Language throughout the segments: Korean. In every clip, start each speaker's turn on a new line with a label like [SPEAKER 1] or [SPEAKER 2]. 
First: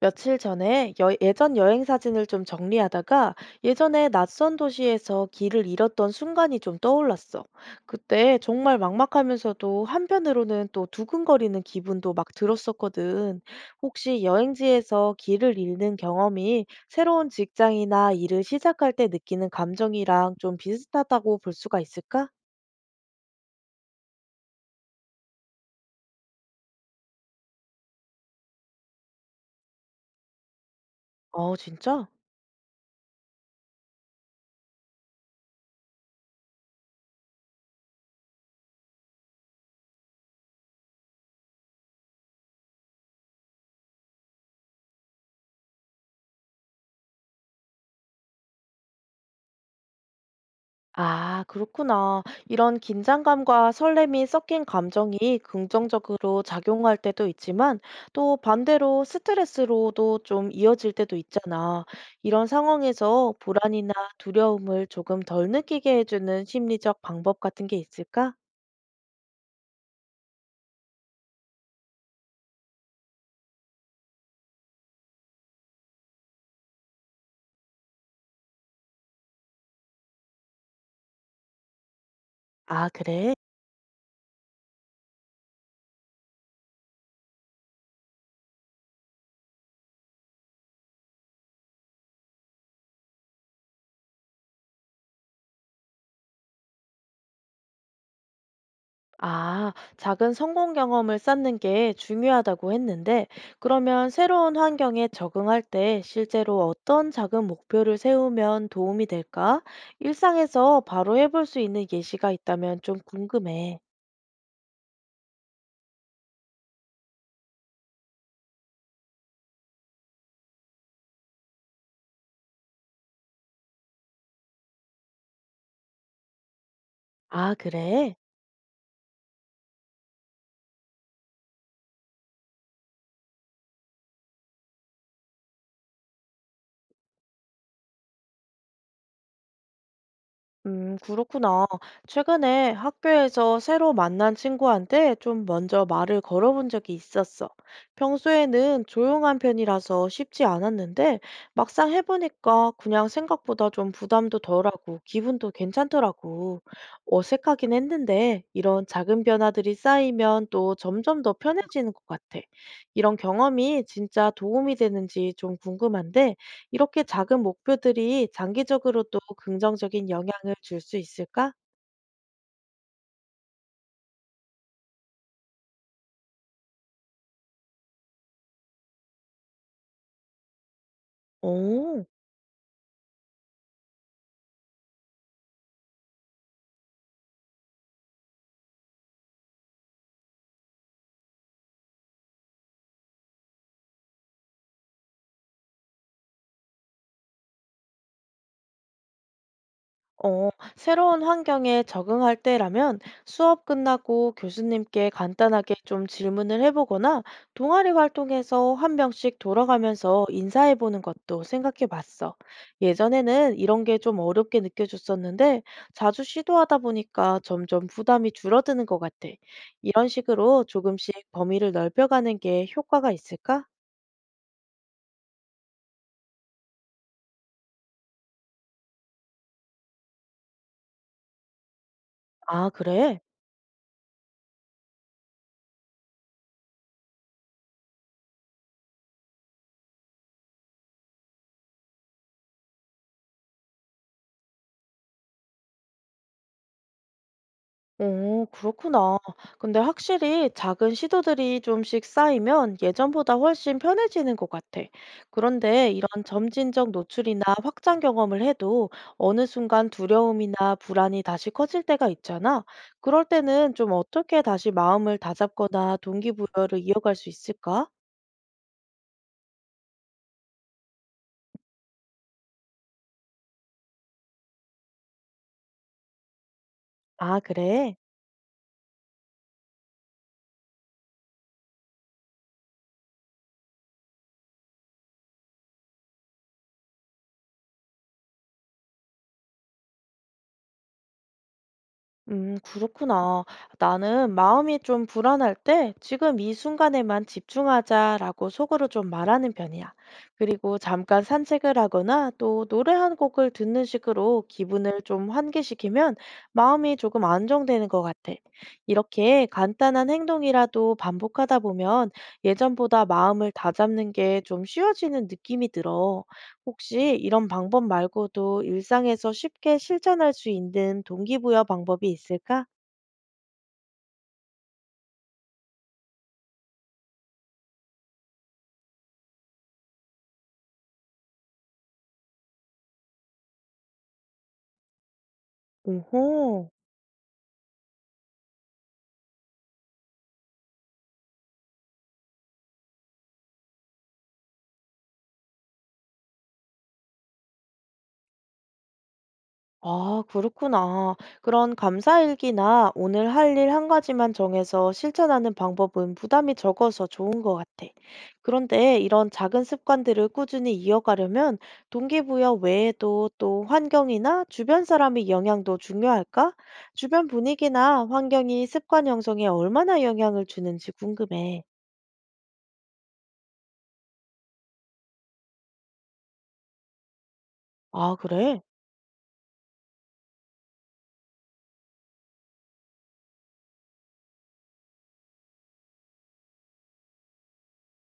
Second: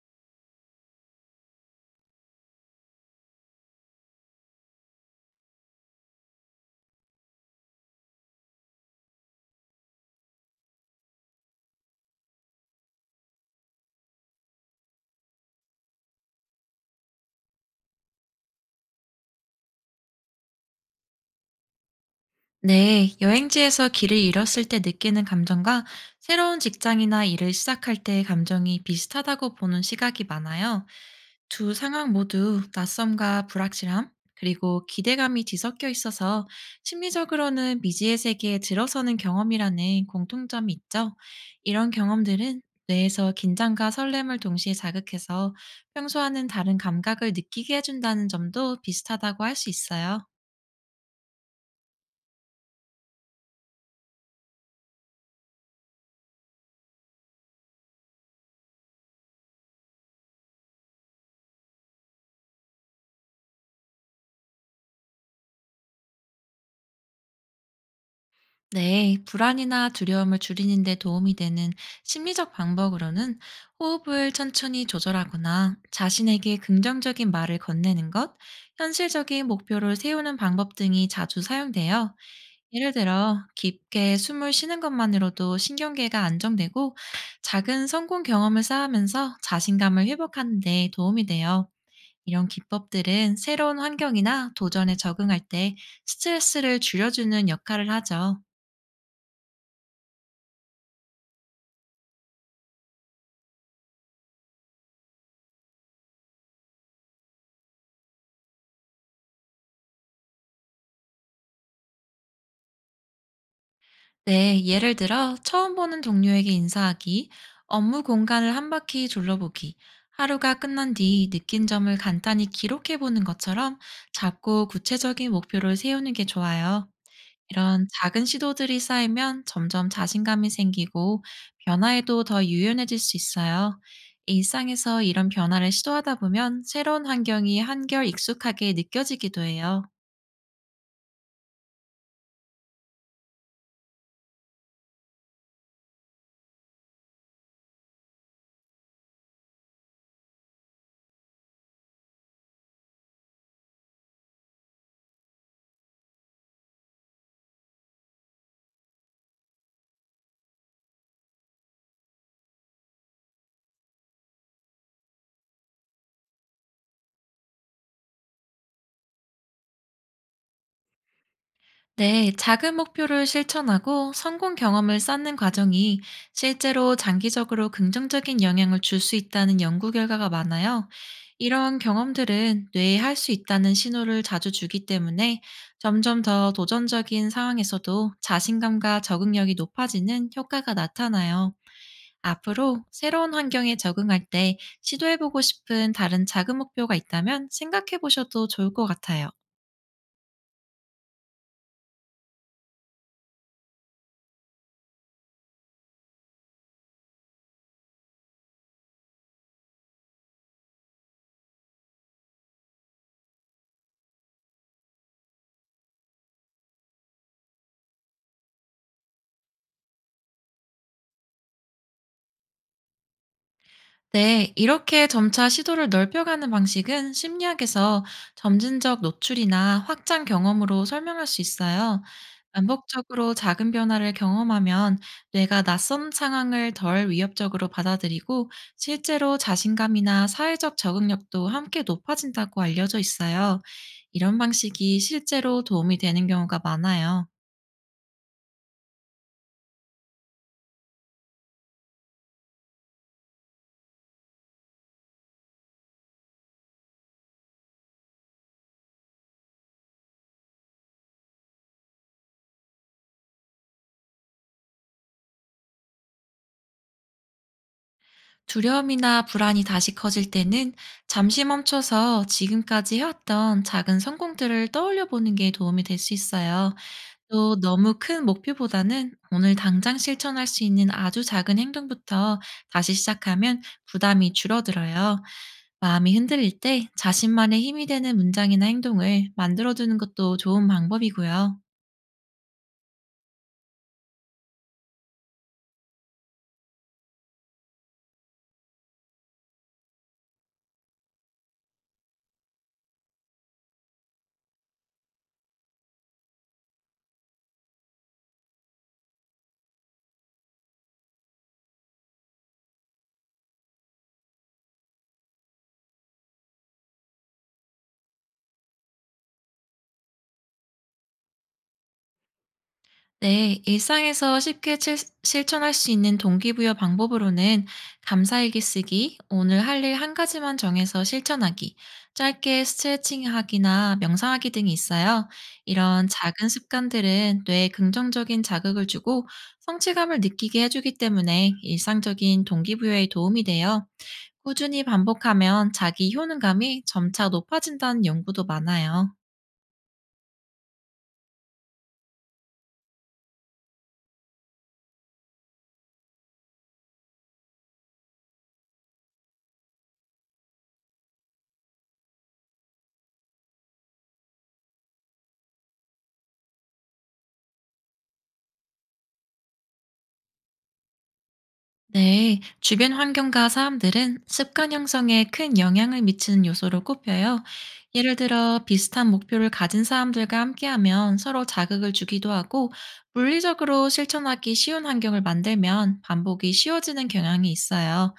[SPEAKER 1] 며칠 전에 예전 여행 사진을 좀 정리하다가 예전에 낯선 도시에서 길을 잃었던 순간이 좀 떠올랐어. 그때 정말 막막하면서도 한편으로는 또 두근거리는 기분도 막 들었었거든. 혹시 여행지에서 길을 잃는 경험이 새로운 직장이나 일을 시작할 때 느끼는 감정이랑 좀 비슷하다고 볼 수가 있을까?
[SPEAKER 2] 네, 여행지에서 길을 잃었을 때 느끼는 감정과 새로운 직장이나 일을 시작할 때의 감정이 비슷하다고 보는 시각이 많아요.
[SPEAKER 1] 어,
[SPEAKER 2] 두
[SPEAKER 1] 진짜?
[SPEAKER 2] 상황 모두 낯섦과 불확실함, 그리고 기대감이 뒤섞여 있어서 심리적으로는 미지의 세계에 들어서는 경험이라는 공통점이 있죠. 이런 경험들은 뇌에서 긴장과 설렘을 동시에 자극해서 평소와는 다른 감각을 느끼게 해준다는 점도 비슷하다고 할 수 있어요.
[SPEAKER 1] 아, 그렇구나. 이런 긴장감과 설렘이 섞인 감정이 긍정적으로 작용할 때도 있지만 또 반대로 스트레스로도 좀 이어질 때도 있잖아. 이런 상황에서 불안이나 두려움을 조금 덜 느끼게 해주는 심리적 방법 같은 게 있을까?
[SPEAKER 2] 네, 불안이나 두려움을 줄이는 데 도움이 되는 심리적 방법으로는 호흡을 천천히 조절하거나 자신에게 긍정적인 말을 건네는 것, 현실적인 목표를 세우는 방법 등이 자주 사용돼요.
[SPEAKER 1] 아,
[SPEAKER 2] 예를
[SPEAKER 1] 그래?
[SPEAKER 2] 들어, 깊게 숨을 쉬는 것만으로도 신경계가 안정되고 작은 성공 경험을 쌓으면서 자신감을 회복하는 데 도움이 돼요. 이런 기법들은 새로운 환경이나 도전에 적응할 때 스트레스를 줄여주는 역할을 하죠.
[SPEAKER 1] 아, 작은 성공 경험을 쌓는 게 중요하다고 했는데, 그러면 새로운 환경에 적응할 때 실제로 어떤 작은 목표를 세우면 도움이 될까? 일상에서 바로 해볼 수 있는 예시가 있다면 좀 궁금해.
[SPEAKER 2] 네, 예를 들어 처음 보는 동료에게 인사하기, 업무 공간을 한 바퀴 둘러보기, 하루가 끝난 뒤 느낀 점을 간단히 기록해 보는 것처럼 작고 구체적인 목표를 세우는 게 좋아요.
[SPEAKER 1] 아,
[SPEAKER 2] 이런
[SPEAKER 1] 그래?
[SPEAKER 2] 작은 시도들이 쌓이면 점점 자신감이 생기고 변화에도 더 유연해질 수 있어요. 일상에서 이런 변화를 시도하다 보면 새로운 환경이 한결 익숙하게 느껴지기도 해요.
[SPEAKER 1] 그렇구나. 최근에 학교에서 새로 만난 친구한테 좀 먼저 말을 걸어본 적이 있었어. 평소에는 조용한 편이라서 쉽지 않았는데 막상 해보니까 그냥 생각보다 좀 부담도 덜하고 기분도 괜찮더라고. 어색하긴 했는데 이런 작은 변화들이 쌓이면 또 점점 더 편해지는 것 같아. 이런 경험이 진짜 도움이 되는지 좀 궁금한데 이렇게 작은 목표들이 장기적으로도 긍정적인 영향을 줄 수 있을까?
[SPEAKER 2] 네, 작은 목표를 실천하고 성공 경험을 쌓는 과정이 실제로 장기적으로 긍정적인 영향을 줄 수 있다는 연구 결과가 많아요. 이런
[SPEAKER 1] 오,
[SPEAKER 2] 경험들은 뇌에 할 수 있다는 신호를 자주 주기 때문에 점점 더 도전적인 상황에서도 자신감과 적응력이 높아지는 효과가 나타나요. 앞으로 새로운 환경에 적응할 때 시도해보고 싶은 다른 작은 목표가 있다면 생각해보셔도 좋을 것 같아요.
[SPEAKER 1] 어, 새로운 환경에 적응할 때라면 수업 끝나고 교수님께 간단하게 좀 질문을 해보거나 동아리 활동에서 한 명씩 돌아가면서 인사해보는 것도 생각해봤어. 예전에는 이런 게 좀 어렵게 느껴졌었는데 자주 시도하다 보니까 점점 부담이 줄어드는 것 같아. 이런 식으로 조금씩 범위를 넓혀가는 게 효과가 있을까?
[SPEAKER 2] 네, 이렇게 점차 시도를 넓혀가는 방식은 심리학에서 점진적 노출이나 확장 경험으로 설명할 수 있어요.
[SPEAKER 1] 아, 그래?
[SPEAKER 2] 반복적으로 작은 변화를 경험하면 뇌가 낯선 상황을 덜 위협적으로 받아들이고 실제로 자신감이나 사회적 적응력도 함께 높아진다고 알려져 있어요. 이런 방식이 실제로 도움이 되는 경우가 많아요.
[SPEAKER 1] 오, 그렇구나. 근데 확실히 작은 시도들이 좀씩 쌓이면 예전보다 훨씬 편해지는 것 같아. 그런데 이런 점진적 노출이나 확장 경험을 해도 어느 순간 두려움이나 불안이 다시 커질 때가 있잖아. 그럴 때는 좀 어떻게 다시 마음을 다잡거나 동기부여를 이어갈 수 있을까?
[SPEAKER 2] 두려움이나 불안이 다시 커질 때는 잠시 멈춰서 지금까지 해왔던 작은 성공들을 떠올려 보는 게 도움이 될 수 있어요.
[SPEAKER 1] 아,
[SPEAKER 2] 또 너무
[SPEAKER 1] 그래?
[SPEAKER 2] 큰 목표보다는 오늘 당장 실천할 수 있는 아주 작은 행동부터 다시 시작하면 부담이 줄어들어요. 마음이 흔들릴 때 자신만의 힘이 되는 문장이나 행동을 만들어두는 것도 좋은 방법이고요.
[SPEAKER 1] 그렇구나. 나는 마음이 좀 불안할 때 지금 이 순간에만 집중하자라고 속으로 좀 말하는 편이야. 그리고 잠깐 산책을 하거나 또 노래 한 곡을 듣는 식으로 기분을 좀 환기시키면 마음이 조금 안정되는 것 같아. 이렇게 간단한 행동이라도 반복하다 보면 예전보다 마음을 다잡는 게 좀 쉬워지는 느낌이 들어. 혹시 이런 방법 말고도 일상에서 쉽게 실천할 수 있는 동기부여 방법이 있을까?
[SPEAKER 2] 네, 일상에서 쉽게 실천할 수 있는 동기부여 방법으로는 감사일기 쓰기, 오늘 할 일 한 가지만 정해서 실천하기, 짧게 스트레칭하기나 명상하기 등이 있어요. 이런 작은
[SPEAKER 1] 오호.
[SPEAKER 2] 습관들은 뇌에 긍정적인 자극을 주고 성취감을 느끼게 해주기 때문에 일상적인 동기부여에 도움이 돼요. 꾸준히 반복하면 자기 효능감이 점차 높아진다는 연구도 많아요.
[SPEAKER 1] 아, 그렇구나. 그런 감사일기나 오늘 할 일 한 가지만 정해서 실천하는 방법은 부담이 적어서 좋은 것 같아. 그런데 이런 작은 습관들을 꾸준히 이어가려면 동기부여 외에도 또 환경이나 주변 사람의 영향도 중요할까? 주변 분위기나 환경이 습관 형성에 얼마나 영향을 주는지 궁금해.
[SPEAKER 2] 네, 주변 환경과 사람들은 습관 형성에 큰 영향을 미치는 요소로 꼽혀요. 예를
[SPEAKER 1] 아, 그래?
[SPEAKER 2] 들어, 비슷한 목표를 가진 사람들과 함께하면 서로 자극을 주기도 하고, 물리적으로 실천하기 쉬운 환경을 만들면 반복이 쉬워지는 경향이 있어요.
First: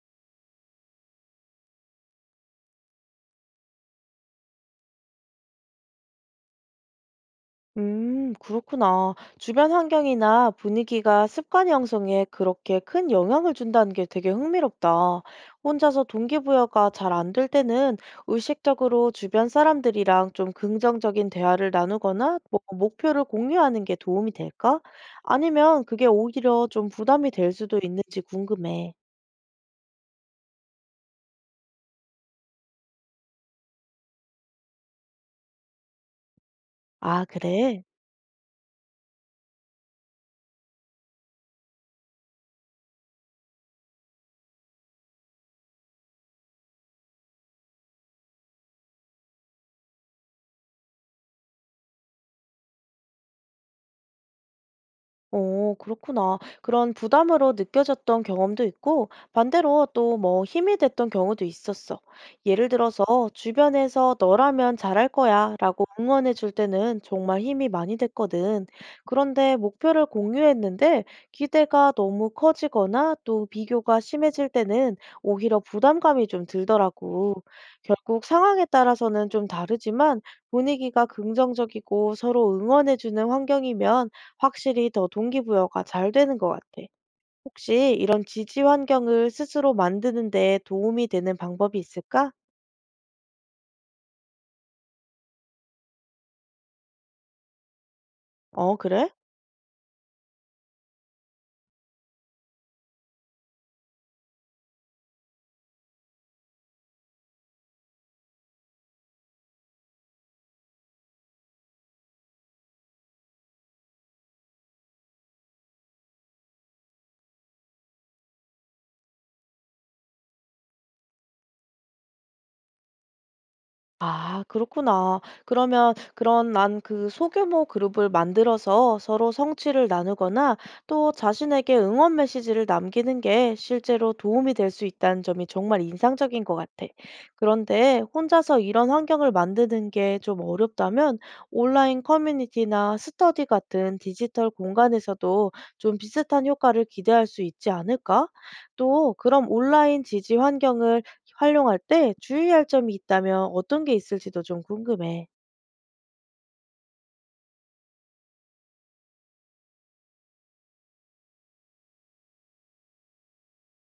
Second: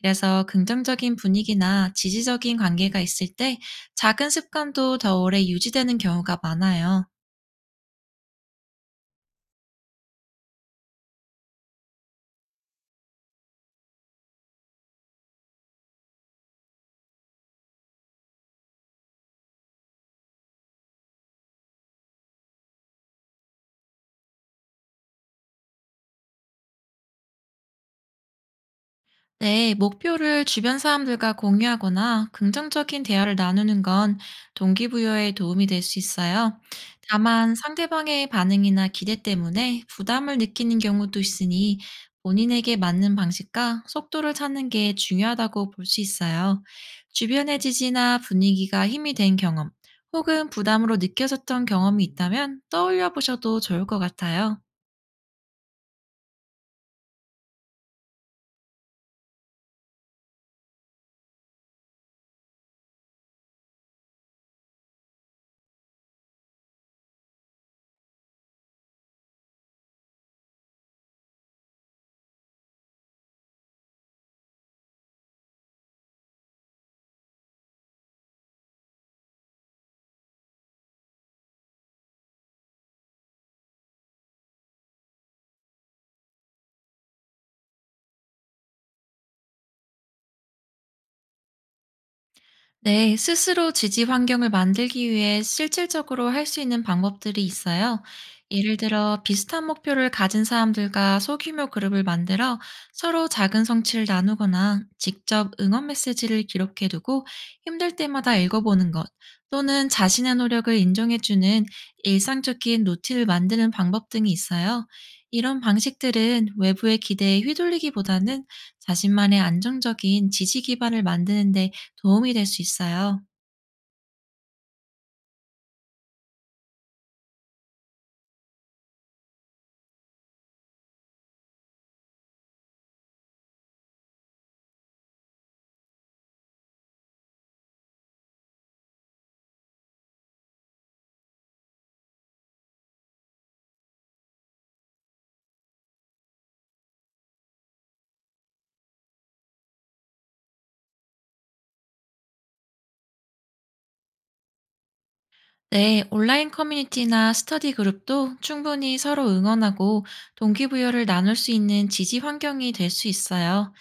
[SPEAKER 2] 그래서 긍정적인 분위기나 지지적인 관계가 있을 때 작은 습관도 더 오래 유지되는 경우가 많아요.
[SPEAKER 1] 그렇구나. 주변 환경이나 분위기가 습관 형성에 그렇게 큰 영향을 준다는 게 되게 흥미롭다. 혼자서 동기부여가 잘 안 될 때는 의식적으로 주변 사람들이랑 좀 긍정적인 대화를 나누거나 뭐 목표를 공유하는 게 도움이 될까? 아니면 그게 오히려 좀 부담이 될 수도 있는지 궁금해.
[SPEAKER 2] 네, 목표를 주변 사람들과 공유하거나 긍정적인 대화를 나누는 건 동기부여에 도움이 될 수 있어요.
[SPEAKER 1] 아,
[SPEAKER 2] 다만
[SPEAKER 1] 그래?
[SPEAKER 2] 상대방의 반응이나 기대 때문에 부담을 느끼는 경우도 있으니 본인에게 맞는 방식과 속도를 찾는 게 중요하다고 볼 수 있어요. 주변의 지지나 분위기가 힘이 된 경험, 혹은 부담으로 느껴졌던 경험이 있다면 떠올려 보셔도 좋을 것 같아요.
[SPEAKER 1] 어, 그렇구나. 그런 부담으로 느껴졌던 경험도 있고, 반대로 또 뭐 힘이 됐던 경우도 있었어. 예를 들어서 주변에서 너라면 잘할 거야 라고 응원해 줄 때는 정말 힘이 많이 됐거든. 그런데 목표를 공유했는데 기대가 너무 커지거나 또 비교가 심해질 때는 오히려 부담감이 좀 들더라고. 결국 상황에 따라서는 좀 다르지만 분위기가 긍정적이고 서로 응원해 주는 환경이면 확실히 더 동기부여가 잘 되는 것 같아. 혹시 이런 지지 환경을 스스로 만드는 데 도움이 되는 방법이 있을까?
[SPEAKER 2] 네, 스스로 지지 환경을 만들기 위해 실질적으로 할 수 있는 방법들이 있어요.
[SPEAKER 1] 어,
[SPEAKER 2] 예를
[SPEAKER 1] 그래?
[SPEAKER 2] 들어 비슷한 목표를 가진 사람들과 소규모 그룹을 만들어 서로 작은 성취를 나누거나 직접 응원 메시지를 기록해 두고 힘들 때마다 읽어보는 것, 또는 자신의 노력을 인정해주는 일상적인 루틴을 만드는 방법 등이 있어요. 이런 방식들은 외부의 기대에 휘둘리기보다는 자신만의 안정적인 지지 기반을 만드는데 도움이 될 수 있어요.
[SPEAKER 1] 아, 그렇구나. 그러면 그런 난 그 소규모 그룹을 만들어서 서로 성취를 나누거나 또 자신에게 응원 메시지를 남기는 게 실제로 도움이 될 수 있다는 점이 정말 인상적인 것 같아. 그런데 혼자서 이런 환경을 만드는 게 좀 어렵다면 온라인 커뮤니티나 스터디 같은 디지털 공간에서도 좀 비슷한 효과를 기대할 수 있지 않을까? 또 그럼 온라인 지지 환경을 활용할 때 주의할 점이 있다면 어떤 게 있을지도 좀 궁금해.
[SPEAKER 2] 네, 온라인 커뮤니티나 스터디 그룹도 충분히 서로 응원하고 동기부여를 나눌 수 있는 지지 환경이 될 수 있어요.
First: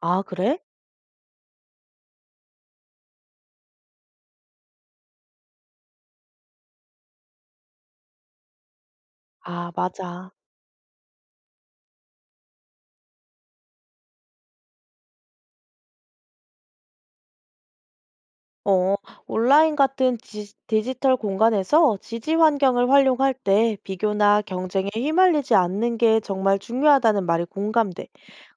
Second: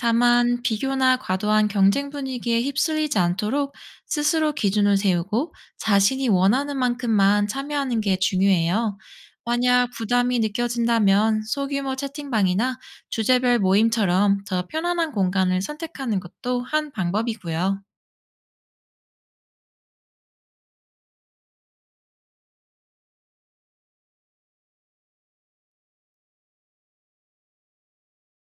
[SPEAKER 1] 아, 그래?
[SPEAKER 2] 비교나 과도한 경쟁 분위기에 휩쓸리지 않도록 스스로 기준을 세우고 자신이 원하는 만큼만 참여하는 게 중요해요.
[SPEAKER 1] 아,
[SPEAKER 2] 만약
[SPEAKER 1] 맞아.
[SPEAKER 2] 부담이 느껴진다면 소규모 채팅방이나 주제별 모임처럼 더 편안한 공간을 선택하는 것도 한 방법이고요.
[SPEAKER 1] 어, 온라인 같은 디지털 공간에서 지지 환경을 활용할 때 비교나 경쟁에 휘말리지 않는 게 정말 중요하다는 말이 공감돼.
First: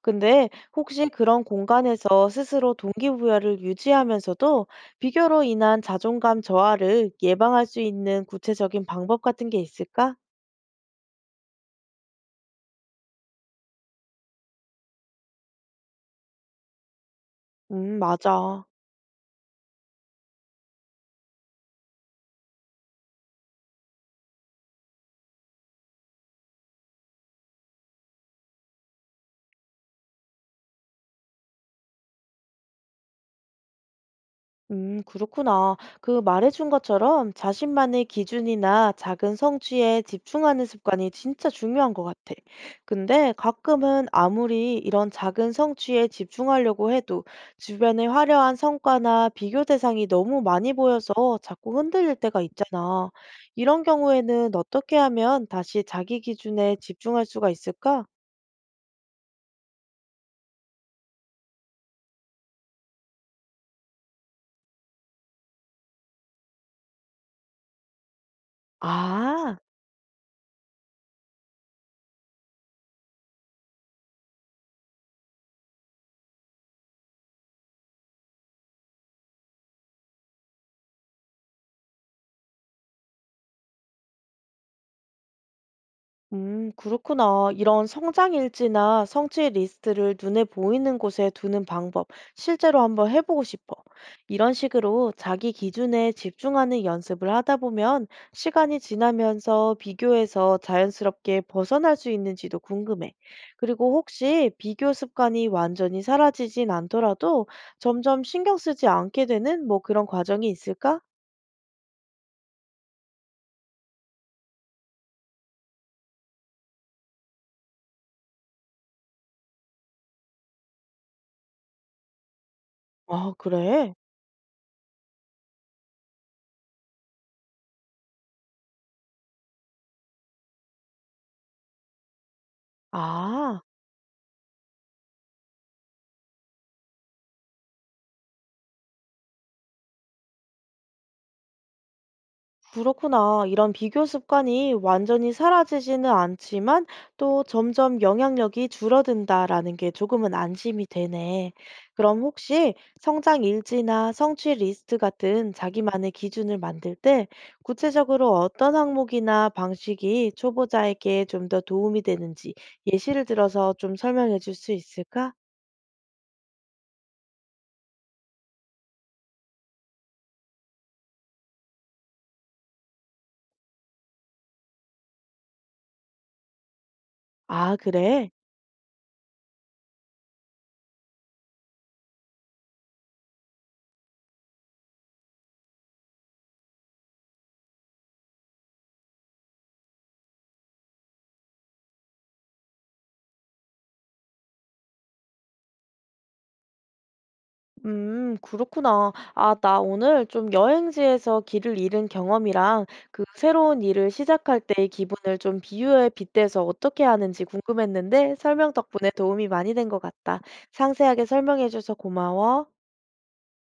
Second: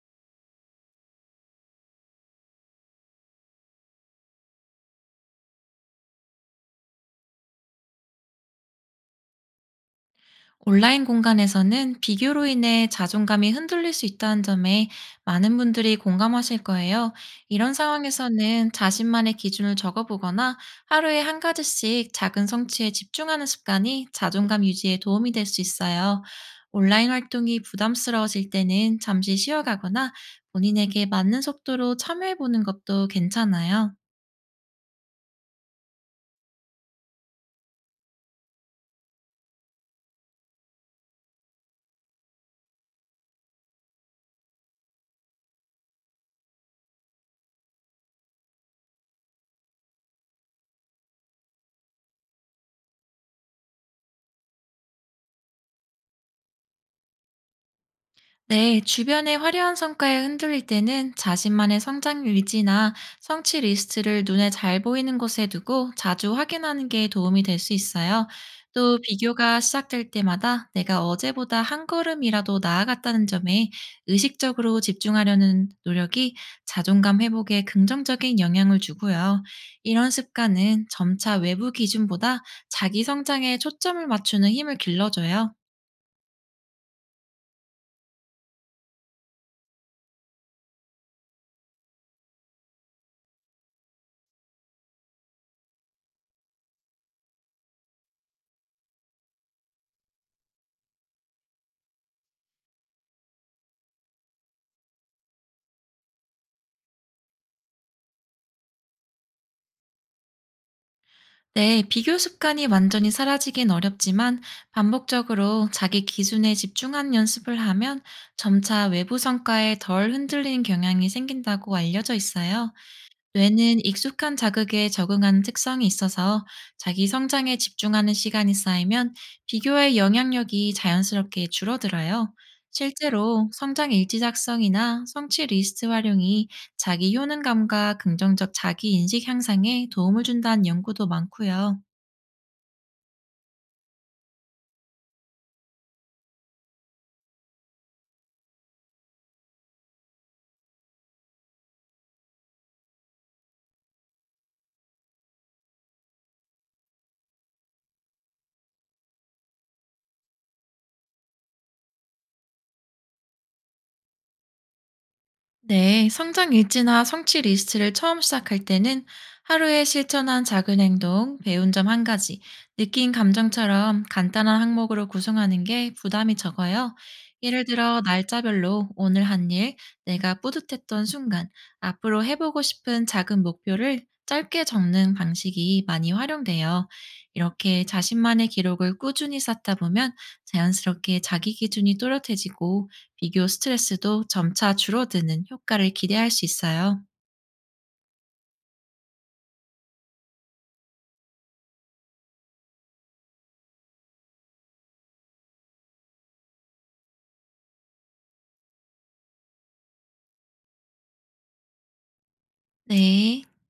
[SPEAKER 1] 근데 혹시 그런 공간에서 스스로 동기부여를 유지하면서도 비교로 인한 자존감 저하를 예방할 수 있는 구체적인 방법 같은 게 있을까?
[SPEAKER 2] 온라인 공간에서는 비교로 인해 자존감이 흔들릴 수 있다는 점에 많은 분들이 공감하실 거예요. 이런
[SPEAKER 1] 맞아.
[SPEAKER 2] 상황에서는 자신만의 기준을 적어보거나 하루에 한 가지씩 작은 성취에 집중하는 습관이 자존감 유지에 도움이 될 수 있어요. 온라인 활동이 부담스러워질 때는 잠시 쉬어가거나 본인에게 맞는 속도로 참여해보는 것도 괜찮아요.
[SPEAKER 1] 그렇구나. 그 말해준 것처럼 자신만의 기준이나 작은 성취에 집중하는 습관이 진짜 중요한 것 같아. 근데 가끔은 아무리 이런 작은 성취에 집중하려고 해도 주변의 화려한 성과나 비교 대상이 너무 많이 보여서 자꾸 흔들릴 때가 있잖아. 이런 경우에는 어떻게 하면 다시 자기 기준에 집중할 수가 있을까?
[SPEAKER 2] 네, 주변의 화려한 성과에 흔들릴 때는 자신만의 성장 의지나 성취 리스트를 눈에 잘 보이는 곳에 두고 자주 확인하는 게 도움이 될 수 있어요. 또
[SPEAKER 1] 아.
[SPEAKER 2] 비교가 시작될 때마다 내가 어제보다 한 걸음이라도 나아갔다는 점에 의식적으로 집중하려는 노력이 자존감 회복에 긍정적인 영향을 주고요. 이런 습관은 점차 외부 기준보다 자기 성장에 초점을 맞추는 힘을 길러줘요.
[SPEAKER 1] 그렇구나. 이런 성장일지나 성취 리스트를 눈에 보이는 곳에 두는 방법, 실제로 한번 해보고 싶어. 이런 식으로 자기 기준에 집중하는 연습을 하다 보면 시간이 지나면서 비교해서 자연스럽게 벗어날 수 있는지도 궁금해. 그리고 혹시 비교 습관이 완전히 사라지진 않더라도 점점 신경 쓰지 않게 되는 뭐 그런 과정이 있을까?
[SPEAKER 2] 네, 비교 습관이 완전히 사라지긴 어렵지만 반복적으로 자기 기준에 집중한 연습을 하면 점차 외부 성과에 덜 흔들리는 경향이 생긴다고 알려져 있어요.
[SPEAKER 1] 아,
[SPEAKER 2] 뇌는
[SPEAKER 1] 그래?
[SPEAKER 2] 익숙한 자극에 적응하는 특성이 있어서 자기 성장에 집중하는 시간이 쌓이면 비교의 영향력이 자연스럽게 줄어들어요. 실제로
[SPEAKER 1] 아.
[SPEAKER 2] 성장 일지작성이나 성취 리스트 활용이 자기 효능감과 긍정적 자기 인식 향상에 도움을 준다는 연구도 많고요.
[SPEAKER 1] 그렇구나. 이런 비교 습관이 완전히 사라지지는 않지만 또 점점 영향력이 줄어든다라는 게 조금은 안심이 되네. 그럼 혹시 성장 일지나 성취 리스트 같은 자기만의 기준을 만들 때 구체적으로 어떤 항목이나 방식이 초보자에게 좀 더 도움이 되는지 예시를 들어서 좀 설명해 줄 수 있을까?
[SPEAKER 2] 네, 성장 일지나 성취 리스트를 처음 시작할 때는 하루에 실천한 작은 행동, 배운 점 한 가지, 느낀 감정처럼 간단한 항목으로 구성하는 게 부담이 적어요. 예를
[SPEAKER 1] 아,
[SPEAKER 2] 들어,
[SPEAKER 1] 그래.
[SPEAKER 2] 날짜별로 오늘 한 일, 내가 뿌듯했던 순간, 앞으로 해보고 싶은 작은 목표를 짧게 적는 방식이 많이 활용돼요. 이렇게 자신만의 기록을 꾸준히 쌓다 보면 자연스럽게 자기 기준이 또렷해지고 비교 스트레스도 점차 줄어드는 효과를 기대할 수 있어요.
[SPEAKER 1] 그렇구나. 아, 나 오늘 좀 여행지에서 길을 잃은 경험이랑 그 새로운 일을 시작할 때의 기분을 좀 비유에 빗대서 어떻게 하는지 궁금했는데 설명 덕분에 도움이 많이 된 것 같다. 상세하게 설명해줘서 고마워.
[SPEAKER 2] 네.